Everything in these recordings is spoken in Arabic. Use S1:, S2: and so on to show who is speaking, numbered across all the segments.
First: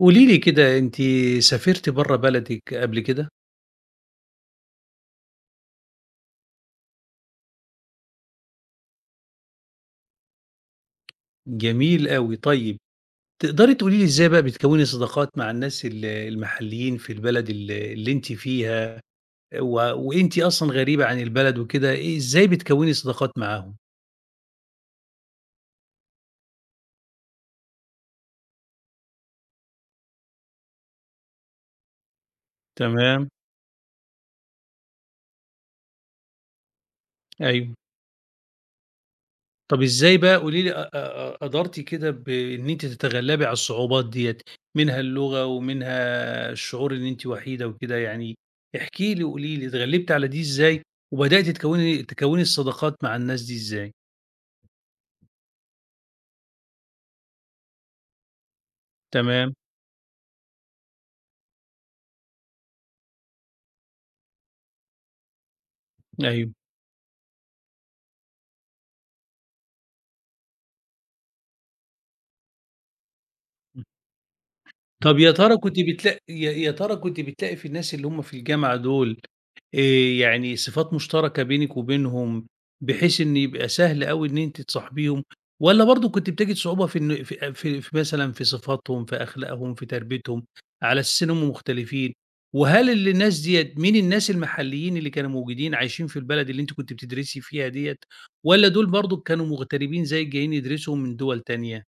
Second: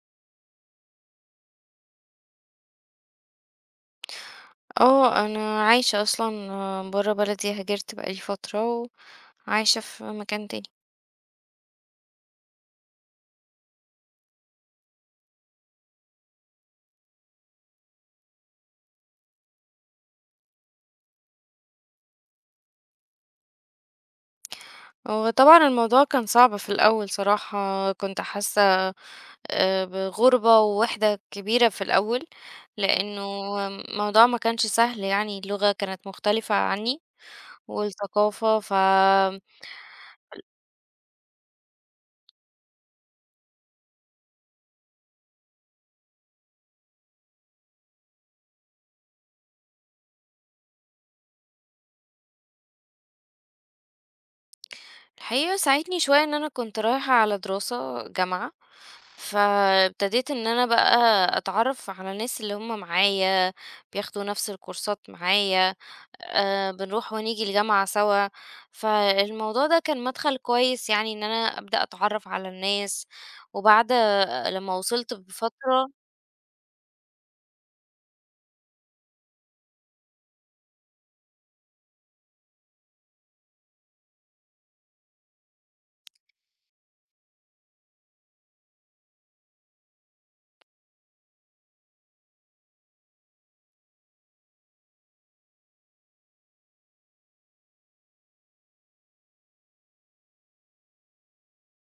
S1: قولي لي كده أنتِ سافرتِ برّه بلدِك قبل كده؟
S2: أنا عايشة أصلًا برّه بلدي، هاجرت بقى لي فترة وعايشة في مكان تاني.
S1: جميل أوي، طيب تقدري تقولي لي إزاي بقى بتكوّني صداقات مع الناس المحليين في البلد اللي أنتِ فيها و وأنتِ أصلًا غريبة عن البلد وكده، إزاي بتكوّني صداقات معاهم؟
S2: وطبعًا الموضوع كان صعب في الأول صراحة، كنت حاسة بغُربة ووِحدة كبيرة في الأول، لإنه
S1: تمام،
S2: الموضوع ما كانش سهل يعني، اللغة كانت مختلفة عني
S1: أيوه.
S2: والثقافة، ف
S1: طب إزاي بقى قولي لي أ أ أ قدرتِ كده بإن أنتِ تتغلبي على الصعوبات ديّة، منها اللغة ومنها الشعور إن أنتِ وحيدة وكده يعني، احكي لي وقولي لي اتغلبتِ على دي إزاي، وبدأتِ تكوّني الصداقات مع الناس دي إزاي؟
S2: الحقيقة ساعدني شوية إن أنا كنت رايحة على دراسة جامعة
S1: تمام،
S2: فابتديت إن أنا بقى أتعرف على الناس اللي هم معايا بياخدوا نفس الكورسات معايا
S1: أيوه.
S2: أه بنروح ونيجي الجامعة سوا. فالموضوع ده كان مدخل كويس يعني إن أنا أبدأ أتعرف على الناس وبعد لما وصلت
S1: طب يا ترى كنتِ
S2: بفترة.
S1: يا ترى كنتِ بتلاقي في الناس اللي هم في الجامعة دول آآ يعني صفات مشتركة بينِك وبينهم، بحيث إن يبقى سهل أوي إن أنتِ تصاحبيهم، والّا برضه كنتِ بتجد صعوبة في إن في في في مثلًا في صفاتهم، في أخلاقهم، في تربيتهم، على أساس إن هم مختلفين؟ وهل الناس ديّة مين الناس المحليين اللي كانوا موجودين عايشين في البلد اللي أنتِ كنتِ بتدرسي فيها ديّة، والّا دول برضه كانوا مغتربين زيِّك جايين يدرسوا من دول تانية؟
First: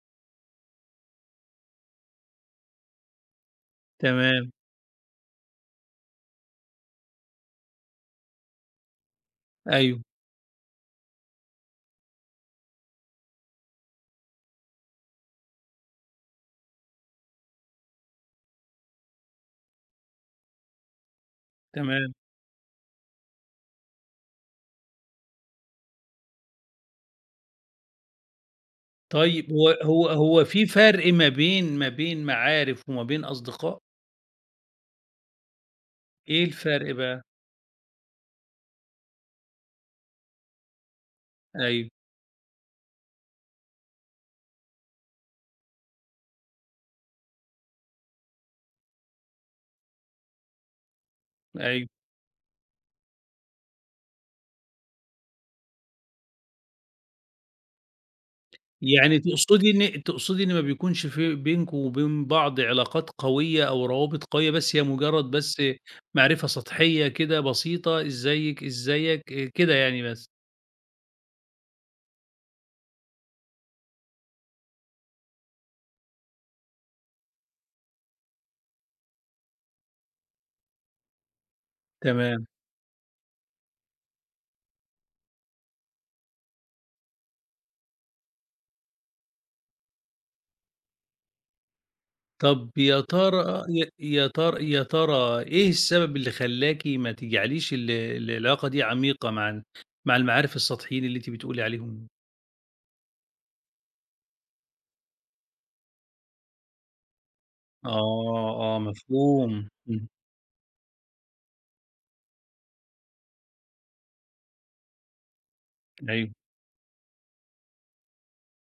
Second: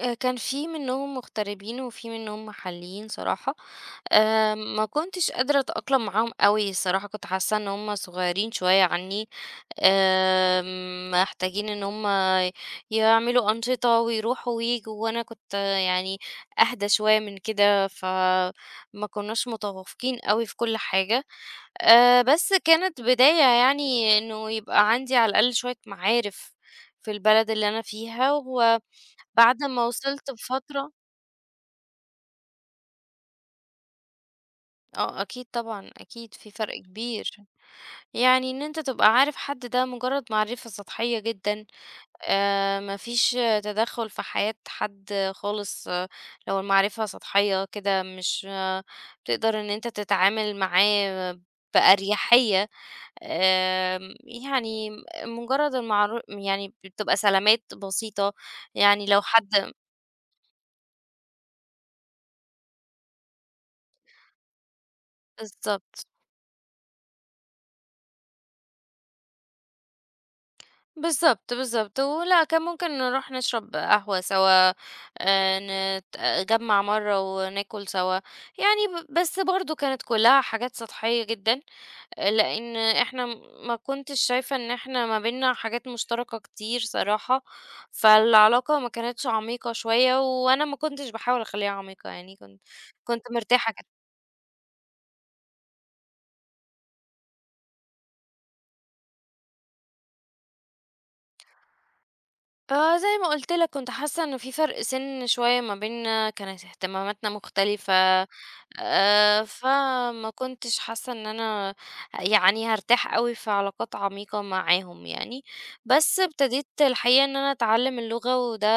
S2: كان في منهم مغتربين وفي منهم محليين صراحة.
S1: تمام،
S2: ما كنتش قادرة أتأقلم معاهم أوي الصراحة، كنت حاسة إن هُم صغيرين شوية عني،
S1: أيوه،
S2: محتاجين إن هُم يعملوا أنشطة ويروحوا وييجوا، وأنا كنت يعني أهدى شوية من كده، فما كناش متوافقين أوي في كل حاجة.
S1: تمام.
S2: بس كانت بداية يعني إنه يبقى عندي على الأقل شوية معارف في البلد اللي أنا فيها، وبعد
S1: طيب هو
S2: ما
S1: هو
S2: وصلت
S1: هو في
S2: بفترة.
S1: فرق ما بين معارف وما بين أصدقاء؟
S2: أكيد طبعًا، أكيد
S1: إيه
S2: في فرق
S1: الفرق بقى؟
S2: كبير. يعني إن أنت تبقى عارف حد ده مجرد معرفة سطحية جدًا،
S1: أيوه،
S2: ما فيش تدخُّل في حياة حد خالص، لو المعرفة سطحية كده مش بتقدر إن أنت تتعامل معاه
S1: أيوه.
S2: بأريحية، آمم، يعني مجرد المعرو يعني بتبقى سلامات بسيطة، يعني
S1: يعني
S2: لو
S1: تقصدي
S2: حد
S1: إن تقصدي إن ما بيكونش في بينكم وبين بعض علاقات قوية أو روابط قوية، بس هي مجرد بس
S2: بالضبط.
S1: معرفة سطحية كده بسيطة، إزيك، إزيك، كده يعني بس.
S2: بالضبط، بالضبط، ولأ كان ممكن نروح نشرب قهوة سوا، نجمّع مرّة وناكل سوا، يعني بس برضه كانت كلّها حاجات سطحية جدًا،
S1: تمام.
S2: لإن إحنا ما كنتش شايفة إن إحنا ما بيننا حاجات مشتركة كتير صراحة، فالعلاقة ما كانتش عميقة شوية، وأنا ما كنتش باحاول أخلّيها عميقة يعني كنت
S1: طب يا
S2: كنت
S1: ترى
S2: مرتاحة
S1: يا ترى إيه السبب اللي خلّاكِ ما تجعليش العلاقة دي عميقة مع ال مع المعارف السطحيين اللي أنتِ بتقولي عليهم؟
S2: آه زي ما قُلت لك كنت حاسة إنه في فرق سِن شوية ما بيننا، كانت اهتماماتنا مختلفة،
S1: آه، آه، مفهوم، إمم،
S2: فما كنتش حاسة إن أنا يعني هارتاح أوي في علاقات عميقة معاهم يعني، بس
S1: أيوه،
S2: ابتديت الحقيقة إن أنا أتعلم اللغة وده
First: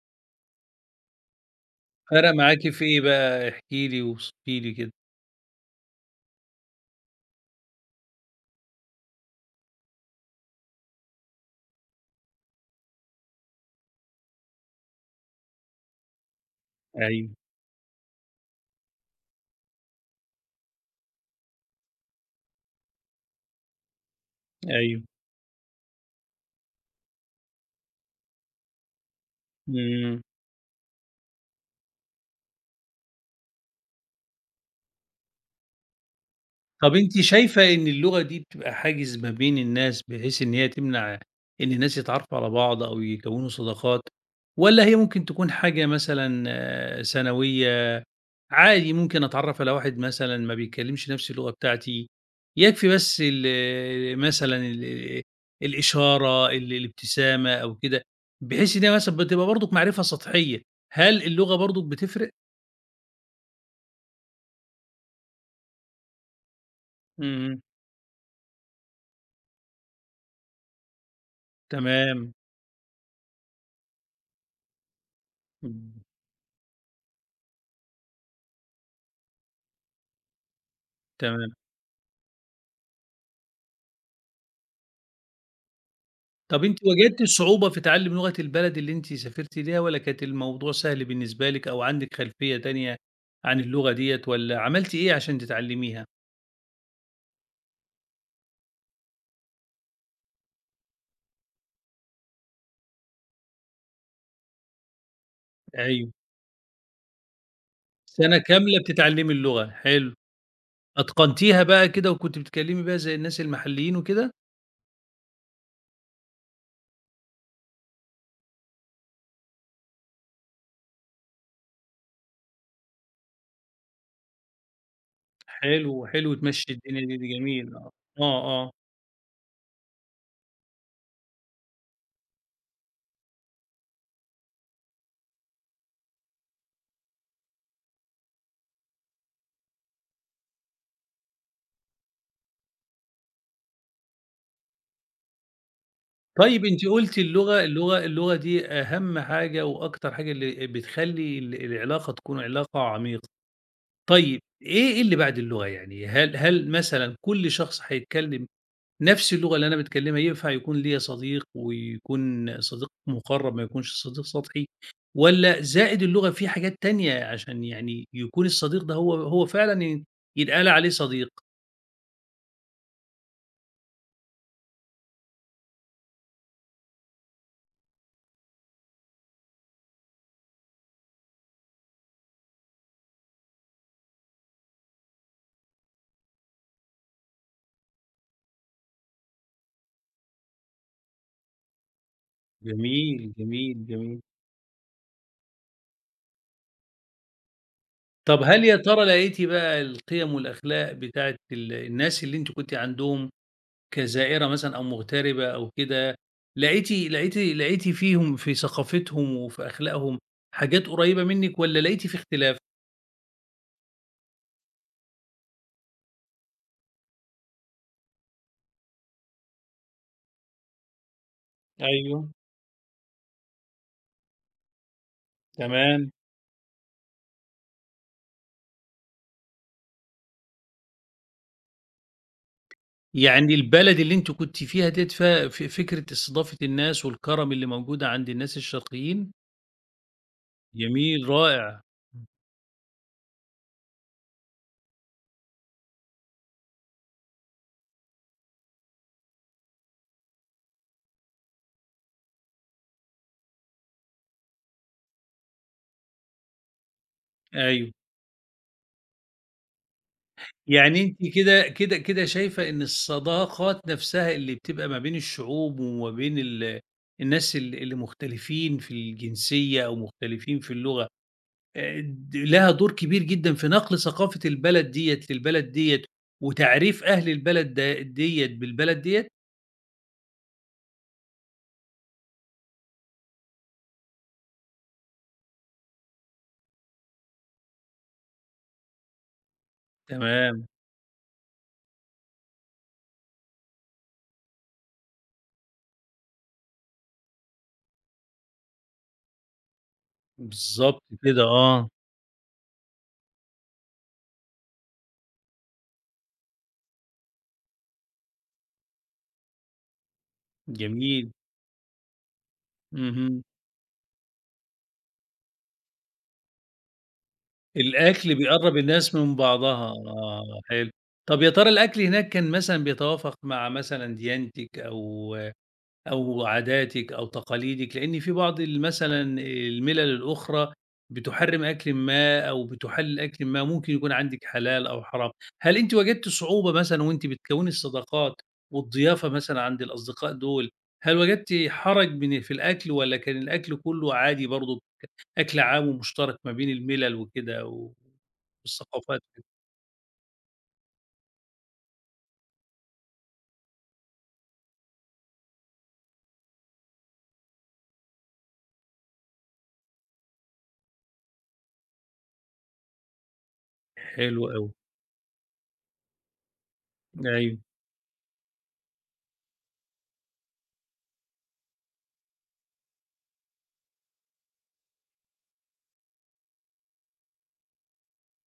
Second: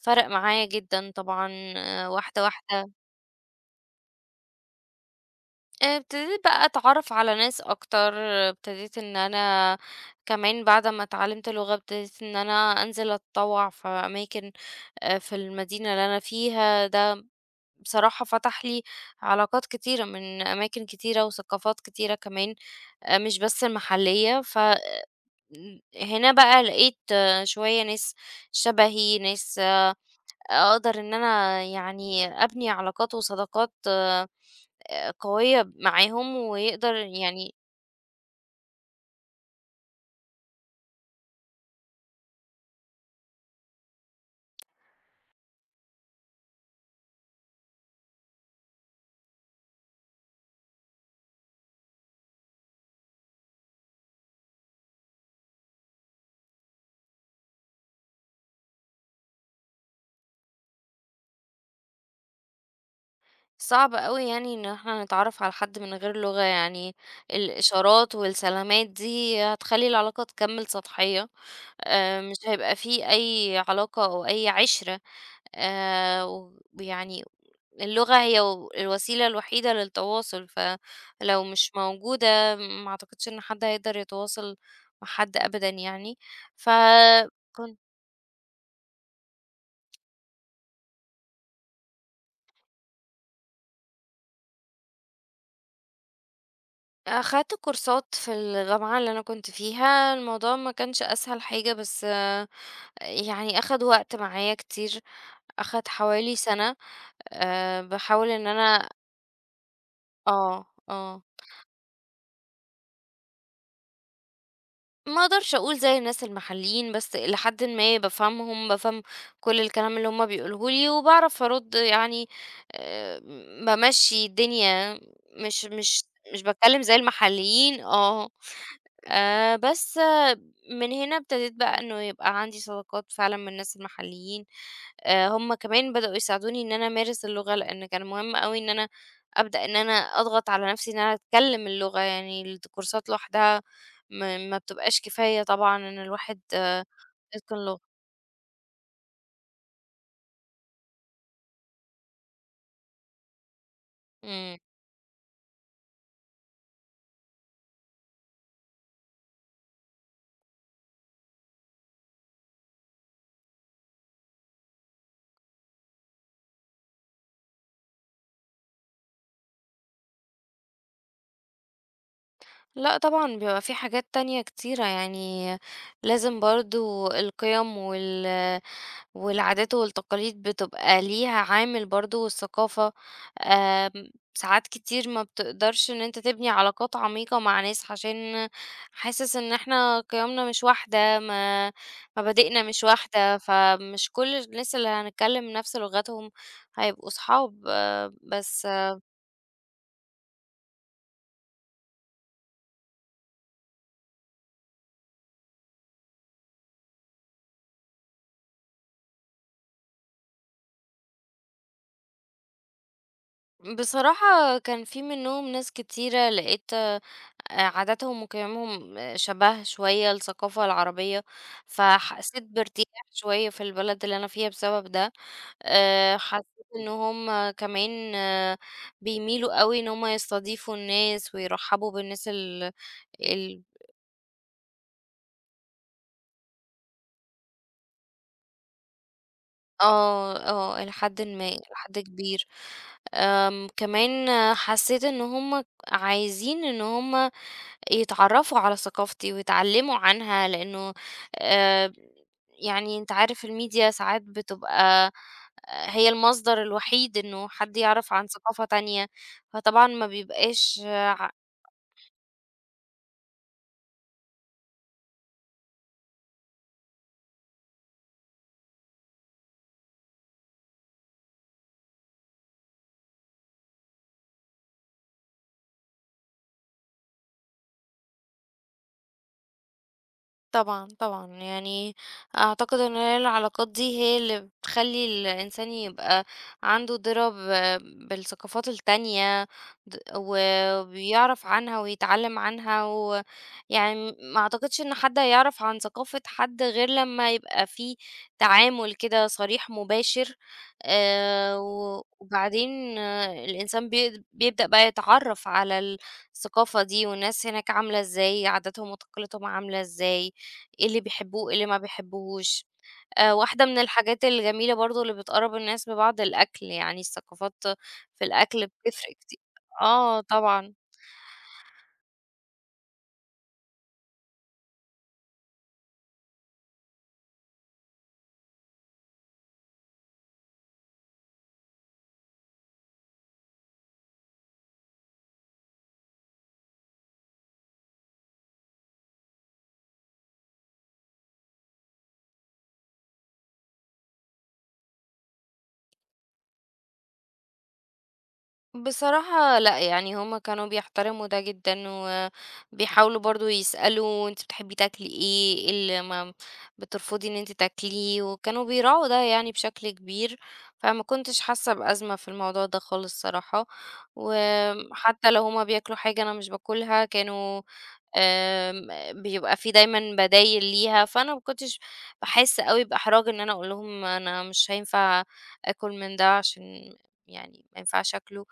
S2: فرق معايا جدًا طبعًا.
S1: فرق
S2: واحدة،
S1: معاكِ في
S2: واحدة.
S1: إيه بقى؟ احكي لي واوصفي لي كده.
S2: آه، ابتديت بقى أتعرّف على ناس أكتر، ابتديت إن أنا كمان بعد ما اتعلمت لغة ابتديت إن أنا أنزل أتطوّع في أماكن في المدينة اللي أنا فيها، ده
S1: أيوه،
S2: بصراحة فتح لي علاقات كتيرة من أماكن كتيرة وثقافات كتيرة كمان، مش بس المحلية، ف
S1: أيوه،
S2: هنا بقى لقيت شوية ناس شبهي، ناس
S1: إمم،
S2: أقدر إن أنا يعني أبني علاقات وصداقات قوية معاهم، ويقدر
S1: طب أنتِ
S2: يعني
S1: شايفة إن اللغة دي بتبقى حاجز ما بين الناس، بحيث إن هي تمنع إن الناس يتعرفوا على بعض أو يكوّنوا صداقات، والّا هي ممكن تكون حاجة مثلًا ثانوية؟ عادي ممكن أتعرّف على واحد مثلًا ما بيتكلّمش نَفْس اللغة بتاعتي، يكفي بس مثلًا الإشارة، الابتسامة أو كده، بحيث إن هي مثلًا بتبقى برضُك معرفة سطحية. هل اللغة برضُك بتفرق؟
S2: صعب أوي يعني إن إحنا نتعرف على حد من غير لغة، يعني
S1: إمم،
S2: الإشارات والسلامات دي هتخلّي العلاقة تكمّل سطحية.
S1: تمام،
S2: مش هيبقى في أي علاقة أو أي عِشرة
S1: إمم،
S2: و ويعني اللغة هي الوسيلة الوحيدة للتواصل، فلو
S1: تمام.
S2: مش موجودة ما أعتقدش إن حد هيقدر يتواصل مع حد أبدًا يعني.
S1: طَب أنتِ واجهتِ صعوبة
S2: فكنت
S1: في تعلُّم لغة البلد اللي أنتِ سافرتِ ليها والّا كانت الموضوع سهل بالنسبة لِك أو عندِك خلفية تانية عن اللغة ديّة والّا عملتِ إيه عشان تتعلّميها؟
S2: أخدت كورسات في الجامعة اللي أنا كنت فيها، الموضوع ما كانش أسهل حاجة بس يعني أخَد وقت معايا كتير، أخَد
S1: أيوه،
S2: حوالي سَنة. باحاول
S1: سَنة
S2: إن
S1: كاملة
S2: أنا
S1: بتتعلّمي اللغة، حلو.
S2: آه، آه.
S1: أتقنتيها بقى كده وكنتِ بتتكلمي بيها زي الناس المحليين وكده؟
S2: ما اقدرش اقول زي الناس المحليين بس الى حد ما بفهمهم بفهم كل الكلام اللي هما بيقولوه لي وبعرف ارد يعني، آه، بمشي الدنيا مش
S1: حلو،
S2: مش
S1: حلو
S2: مش
S1: تمشّي
S2: بتكلم زي
S1: الدنيا دي، دي جميل
S2: المحليين
S1: آه،
S2: اه.
S1: آه، آه.
S2: بس من هنا ابتديت بقى إنه يبقى عندي صداقات فعلًا من الناس المحليين، هم كمان بدأوا يساعدوني إن أنا أمارس اللغة، لإن كان مهم أوي إن أنا أبدأ إن أنا أضغط على نفسي إن أنا أتكلم اللغة، يعني الكورسات لوحدها ما بتبقاش كفاية طبعًا إن الواحد
S1: طيب
S2: آه،
S1: أنتِ قُلتِ
S2: يتقن
S1: اللغة
S2: لغة.
S1: اللغة اللغة دي أهم حاجة وأكتر حاجة اللي بتخلّي العلاقة تكون علاقة عميقة. طيب
S2: إمم.
S1: إيه اللي بعد اللغة يعني؟ هل مثلًا كل شخص هيتكلم نفس اللغة اللي أنا باتكلمها ينفع يكون ليّا صديق ويكون صديق مُقرّب ما يكونش صديق سطحي، والّا زائد اللغة في حاجات تانية عشان يعني يكون الصديق ده هو فعلًا يتقال عليه صديق؟
S2: لأ طبعًا بيبقى في حاجات تانية كتيرة، يعني لازم برضه القيم والعادات والتقاليد بتبقى ليها عامل برضو والثقافة، آم، ساعات كتير ما بتقدرش ان انت تبني علاقات عميقة مع ناس عشان حاسس ان احنا قيمنا مش واحدة ما مبادئنا مش
S1: جميل،
S2: واحدة
S1: جميل،
S2: فمش
S1: جميل.
S2: كل الناس اللي هنتكلم نفس لغتهم هيبقوا صحاب
S1: طَب هل
S2: بس
S1: يا ترى لقيتِ بقى القيم والأخلاق بتاعة الناس اللي أنتِ كنتِ عندهم كزائرة مثلًا أو مغتربة أو كده، لقيتِ فيهم في ثقافتهم وفي أخلاقهم حاجات قريّبة منِّك والّا لقيتِ في اختلاف؟
S2: بصراحة كان في منهم ناس كتيرة لقيت عاداتهم وقيمهم شبه شوية الثقافة العربية
S1: أيوه.
S2: فحسيت بارتياح شوية في البلد اللي أنا فيها بسبب ده.
S1: تمام.
S2: حسيت إن هم كمان بيميلوا قوي إن هم يستضيفوا الناس ويرحبوا بالناس ال
S1: يعني
S2: ال
S1: البلد اللي أنتِ كنتِ فيها ديّة ف ف فكرة استضافة الناس والكرم اللي موجودة عند الناس الشرقيين،
S2: اه اه لحد
S1: جميل،
S2: ما
S1: رائع،
S2: لحد كبير. كمان حسيت ان هم عايزين ان هم يتعرّفوا على ثقافتي ويتعلّموا عنها، لإنه آآ يعني أنت عارف الميديا ساعات بتبقى هي المصدر الوحيد إنه حد
S1: أيوه.
S2: يعرف عن ثقافة تانية، فطبعًا ما بيبقاش
S1: يعني
S2: ع
S1: أنتِ كده شايفة إن الصداقات نفسها اللي بتبقى ما بين الشعوب وما بين الناس اللي مختلفين في الجنسية أو مختلفين في اللغة، آآ لها دور كبير جدًا في نقل ثقافة البلد ديّة للبلد ديّة وتعريف أهل البلد ديّة بالبلد ديّة؟
S2: طبعًا، طبعًا. يعني أعتقد إن هي العلاقات دي هي اللي بتخلّي الإنسان يبقى عنده دِرَة بالثقافات التانية
S1: تمام،
S2: وبيعرف عنها ويتعلّم عنها، ويعني ما أعتقدش إن حد هيعرف عن ثقافة حد غير لمّا يبقى في تعامل كده صريح مباشر.
S1: بالضبط كده، آه.
S2: و وبعدين الإنسان بيبدأ بقى يتعرّف على الثقافة دي والناس هناك عاملة إزاي، عاداتهم وتقاليدهم عاملة إزاي. إيه اللي
S1: جميل،
S2: بيحبوه، إيه اللي ما بيحبوهوش.
S1: اهم.
S2: واحدة من الحاجات الجميلة برضه اللي بتقرّب الناس ببعض الأكل، يعني الثقافات في
S1: الأكل
S2: الأكل
S1: بيقرّب
S2: بتفرق
S1: الناس من
S2: كتي
S1: بعضها،
S2: آه
S1: آه
S2: طبعًا.
S1: حلو. طَب يا ترى الأكل هناك كان مثلًا بيتوافق مع مثلًا ديانتِك أو عاداتِك أو تقاليدِك؟ لإن في بعض مثلًا المِلَل الأخرى بتحرِّم أكلٍ ما أو بتُحلِّل أكلٍ ما، ممكن يكون عندِك حلال أو حرام. هل أنتِ واجهتِ صعوبة مثلًا وأنتِ بتكوّني الصداقات والضيافة مثلًا عند الأصدقاء دول، هل وجدتِ حرج في الأكل والّا كان الأكل كُلّه عادي برضه؟ أكل عام ومشترك ما بين المِلَل وكده و والثقافات،
S2: بصراحة لأ، يعني هُم كانوا بيحترموا ده جدًا، وبيحاولوا برضه يسألوا أنتِ بتحبي تاكلي إيه، إيه اللي ما بترفضي إن أنتِ تاكليه، وكانوا بيراعوا ده يعني بشكل كبير، فما كنتش حاسة بأزمة في الموضوع ده خالص صراحة،
S1: حلو أوي،
S2: وحتى لو هُم بياكلوا حاجة أنا مش باكلها
S1: أيوه.
S2: كانوا آمم، بيبقى في دايمًا بدايل ليها، فأنا ما كنتش باحس أوي بإحراج إن أنا أقول لهم أنا مش هينفع آكل من ده عشان يعني ما ينفعش آكله،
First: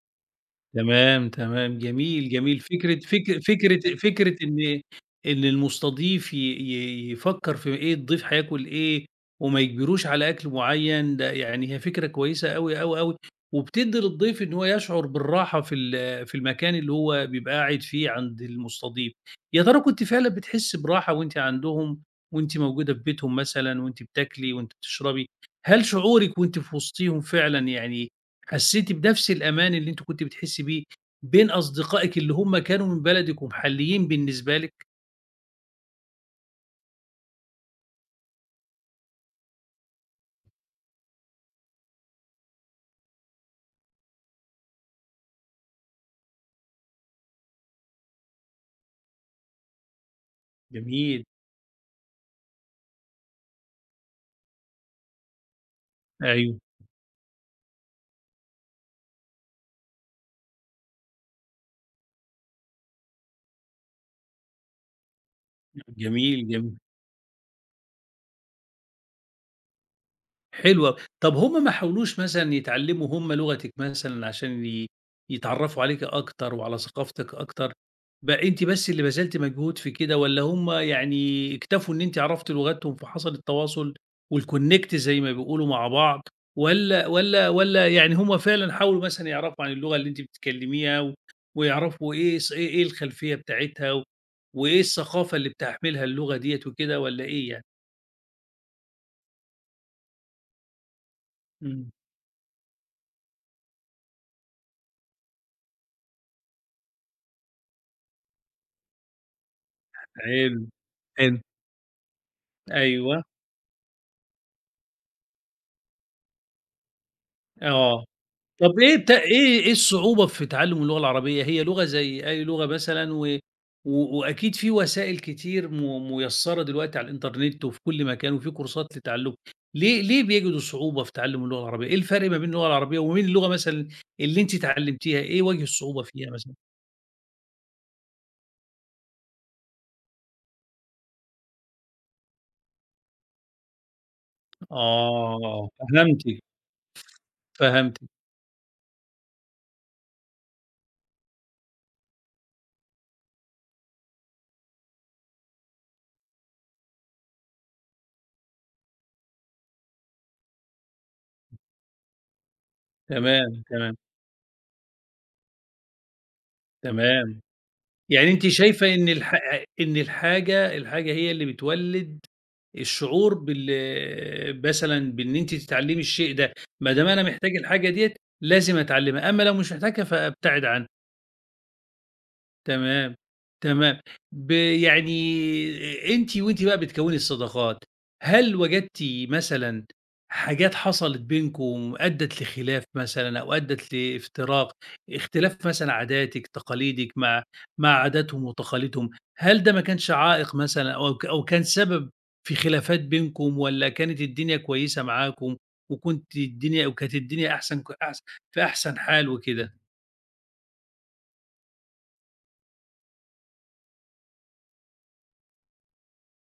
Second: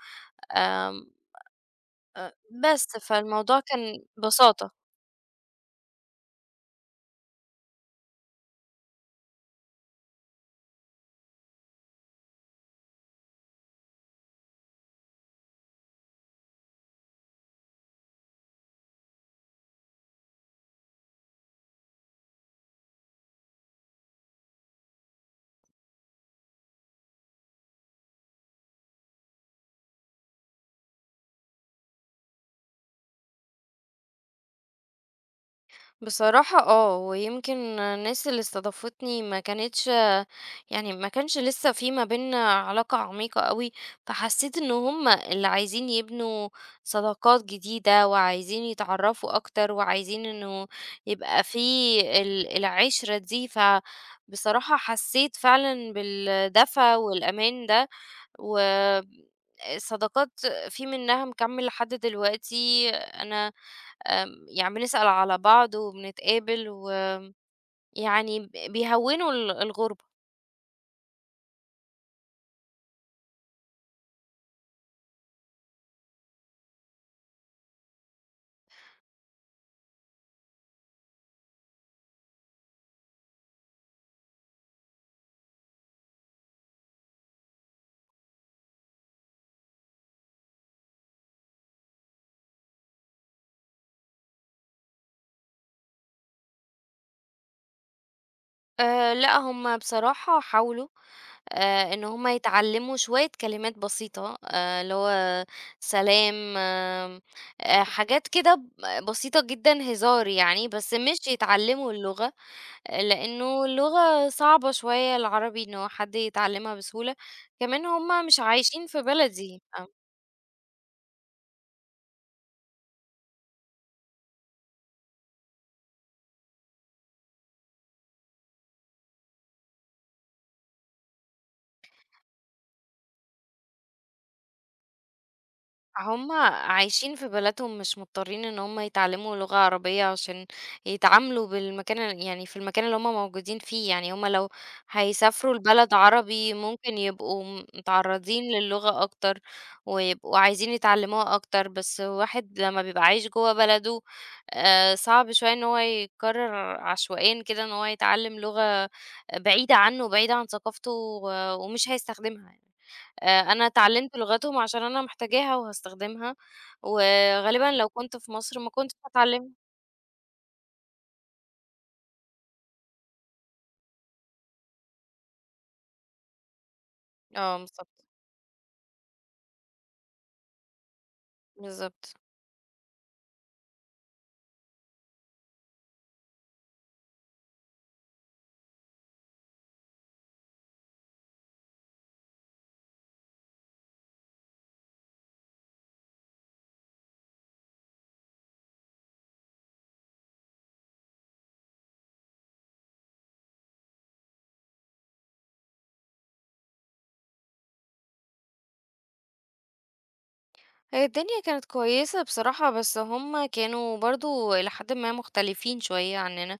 S2: آمم،
S1: تمام، تمام، جميل،
S2: أ
S1: جميل.
S2: بس
S1: فكرة فك
S2: فالموضوع
S1: فكرة
S2: كان
S1: فكرة
S2: ببساطة.
S1: إن المستضيف ي ي يفكّر في إيه الضيف هياكل إيه وما يجبروش على أكل معيّن، ده يعني هي فكرة كويسة أوي، أوي، أوي، وبتدّي للضيف إن هو يشعر بالراحة في المكان اللي هو بيبقى قاعد فيه عند المستضيف. يا ترى كنتِ فعلًا بتحسّي براحة وأنتِ عندهم، وأنتِ موجودة في بيتهم مثلًا وأنتِ بتاكلي وأنتِ بتشربي، هل شعورِك وأنتِ في وسطيهم فعلًا يعني حسيتِ بنفس الأمان اللي أنتِ كنتِ بتحسّي بيه بين أصدقائِك اللي هم كانوا من بلدِك ومحليين بالنسبة لِك؟
S2: بصراحة اه ويمكن الناس اللي استضافتني ما كانتش يعني ما كانش لسه في ما بينا علاقة عميقة قوي فحسيت ان هم اللي عايزين يبنوا صداقات جديدة وعايزين يتعرفوا اكتر وعايزين انه
S1: جميل،
S2: يبقى في العشرة دي فبصراحة حسيت فعلا
S1: أيوه،
S2: بالدفى والامان ده و صداقات في منها مكمل لحد دلوقتي انا، يعني بنسأل على بعض
S1: جميل،
S2: وبنتقابل
S1: جميل.
S2: ويعني بيهوّنوا الغُربة.
S1: حلو أوي. طب هم ما حاولوش مثلًا يتعلّموا هم لغتِك مثلًا عشان يتعرّفوا عليكِ أكتر وعلى ثقافتِك أكتر؟ بقى أنتِ بس اللي بذلتِ مجهود في كده والّا هم يعني اكتفوا إن أنتِ عرفتِ لغتهم فحصل التواصل والconnect زي ما بيقولوا مع بعض والّا يعني هم فعلًا حاولوا مثلًا يعرفوا عن اللغة اللي أنتِ بتتكلميها و ويعرفوا إيه ث إيه إيه الخلفية بتاعتها و وإيه الثقافة اللي بتحملها اللغة ديّة وكده والّا إيه يعني؟
S2: لأ هُم بصراحة حاولوا
S1: إمم.
S2: إن هُم يتعلّموا شوية كلمات بسيطة اللي هو سلام، حاجات كده بسيطة جدًا هزار
S1: حلو،
S2: يعني، بس مش
S1: حلو.
S2: يتعلّموا اللغة،
S1: أيوه.
S2: لإنه اللغة صعبة شوية العربي إنه حد يتعلّمها بسهولة، كمان
S1: آه،
S2: هُم مش
S1: طَب
S2: عايشين
S1: إيه
S2: في
S1: الت إيه
S2: بلدي
S1: إيه
S2: ف
S1: الصعوبة في تعلُّم اللغة العربية؟ هي لغة زي أي لغة مثلًا و و وأكيد في وسائل كتير مُيسّرة دلوقتي على الإنترنت وفي كل مكان وفي كورسات لتعلُّمها، ليه بيجدوا صعوبة في تعلُّم اللغة العربية؟ إيه الفرق ما بين اللغة العربية وما بين اللغة مثلًا اللي أنتِ اتعلّمتيها، إيه وجه الصعوبة فيها
S2: هم
S1: مثلًا؟
S2: عايشين في بلدهم مش مضطرين ان هم يتعلموا لغة عربية عشان يتعاملوا يعني في المكان اللي هم موجودين فيه يعني هم لو هيسافروا
S1: آه،
S2: لبلد
S1: فهمتِك،
S2: عربي ممكن يبقوا
S1: فهمتِك،
S2: متعرضين للغة اكتر ويبقوا عايزين يتعلموها اكتر بس واحد لما بيبقى عايش جوه بلده صعب شوية ان هو يقرر عشوائيا كده ان هو يتعلم لغة بعيدة عنه بعيدة عن ثقافته ومش هيستخدمها يعني.
S1: تمام،
S2: أنا
S1: تمام،
S2: اتعلّمت لغتهم عشان أنا محتاجاها وهاستخدمها،
S1: تمام.
S2: وغالبًا لو كنت
S1: يعني
S2: في
S1: أنتِ
S2: مصر ما كنتش
S1: شايفة إن
S2: هاتعلّمها.
S1: الحاجة هي اللي بتولِّد الشعور مثلًا بإن أنتِ تتعلّمي الشيء ده، ما دام أنا محتاج
S2: آه
S1: الحاجة
S2: بالضبط،
S1: ديّة لازم أتعلّمها، أمّا لو مش محتاجها فابتعد عنها.
S2: بالضبط.
S1: تمام، تمام. يعني أنتِ وأنتِ بقى بتكوّني الصداقات، هل وجدتِ مثلًا حاجات حصلت بينكم أدّت لخلاف مثلًا أو أدّت لافتراق، اختلاف مثلًا عاداتِك، تقاليدِك مع عاداتهم وتقاليدهم، هل ده ما كانش عائق مثلًا أو كان سبب في خلافات بينكم والّا كانت الدنيا كويسة معاكم وكنتِ الدنيا وكانت الدنيا أحسن ك أحس في أحسن حال وكده؟
S2: هي الدنيا كانت كويسة بصراحة، بس هم كانوا برضه إلى حدٍ ما مختلفين شوية عنّنا،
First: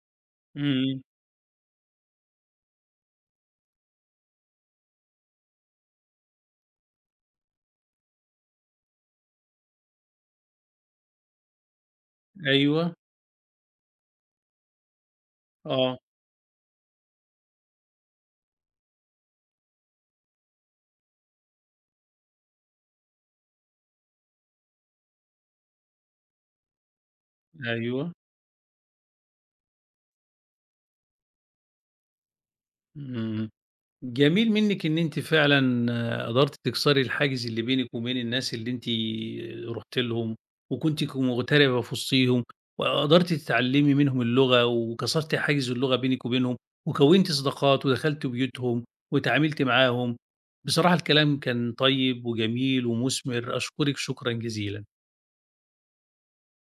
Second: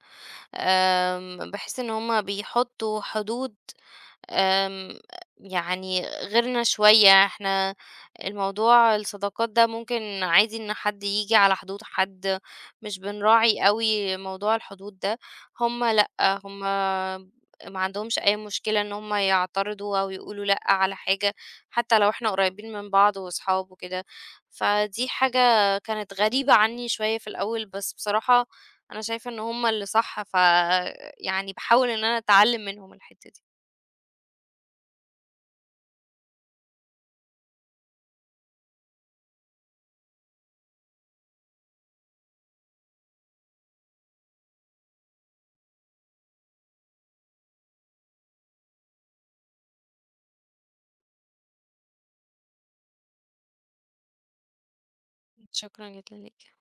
S1: إمم،
S2: باحس إن هم بيحطّوا حدود، آمم، يعني غيرنا شوية، إحنا الموضوع الصداقات ده ممكن عادي إن حد ييجي على حدود حد،
S1: أيوه،
S2: مش بنراعي أوي موضوع الحدود ده، هُم
S1: آه.
S2: لأ، هُم ما عندهمش أي مشكلة إن هُم يعترضوا أو يقولوا لأ على حاجة، حتى لو إحنا قريبين من بعض وأصحاب وكده، فدي حاجة كانت غريبة عني شوية في الأول، بس
S1: أيوه،
S2: بصراحة أنا شايفة إن هُم اللي صح، فيعني باحاول إن أنا أتعلم منهم الحتة دي.
S1: إمم، جميل منِّك إن أنتِ فعلًا قدرتِ تكسري الحاجز اللي بينِك وبين الناس اللي أنتِ رُحتِ لهم، وكنتِ مغتربة في وسطيهم، وقدرتِ تتعلمي منهم اللغة، وكسرتِ حاجز اللغة بينِك وبينهم، وكوّنتِ صداقات ودخلتِ بيوتهم واتعاملتِ معاهم. بصراحة الكلام كان طيب وجميل ومُثمر، أشكرِك شكرًا جزيلًا.
S2: شكرًا جدًا ليك.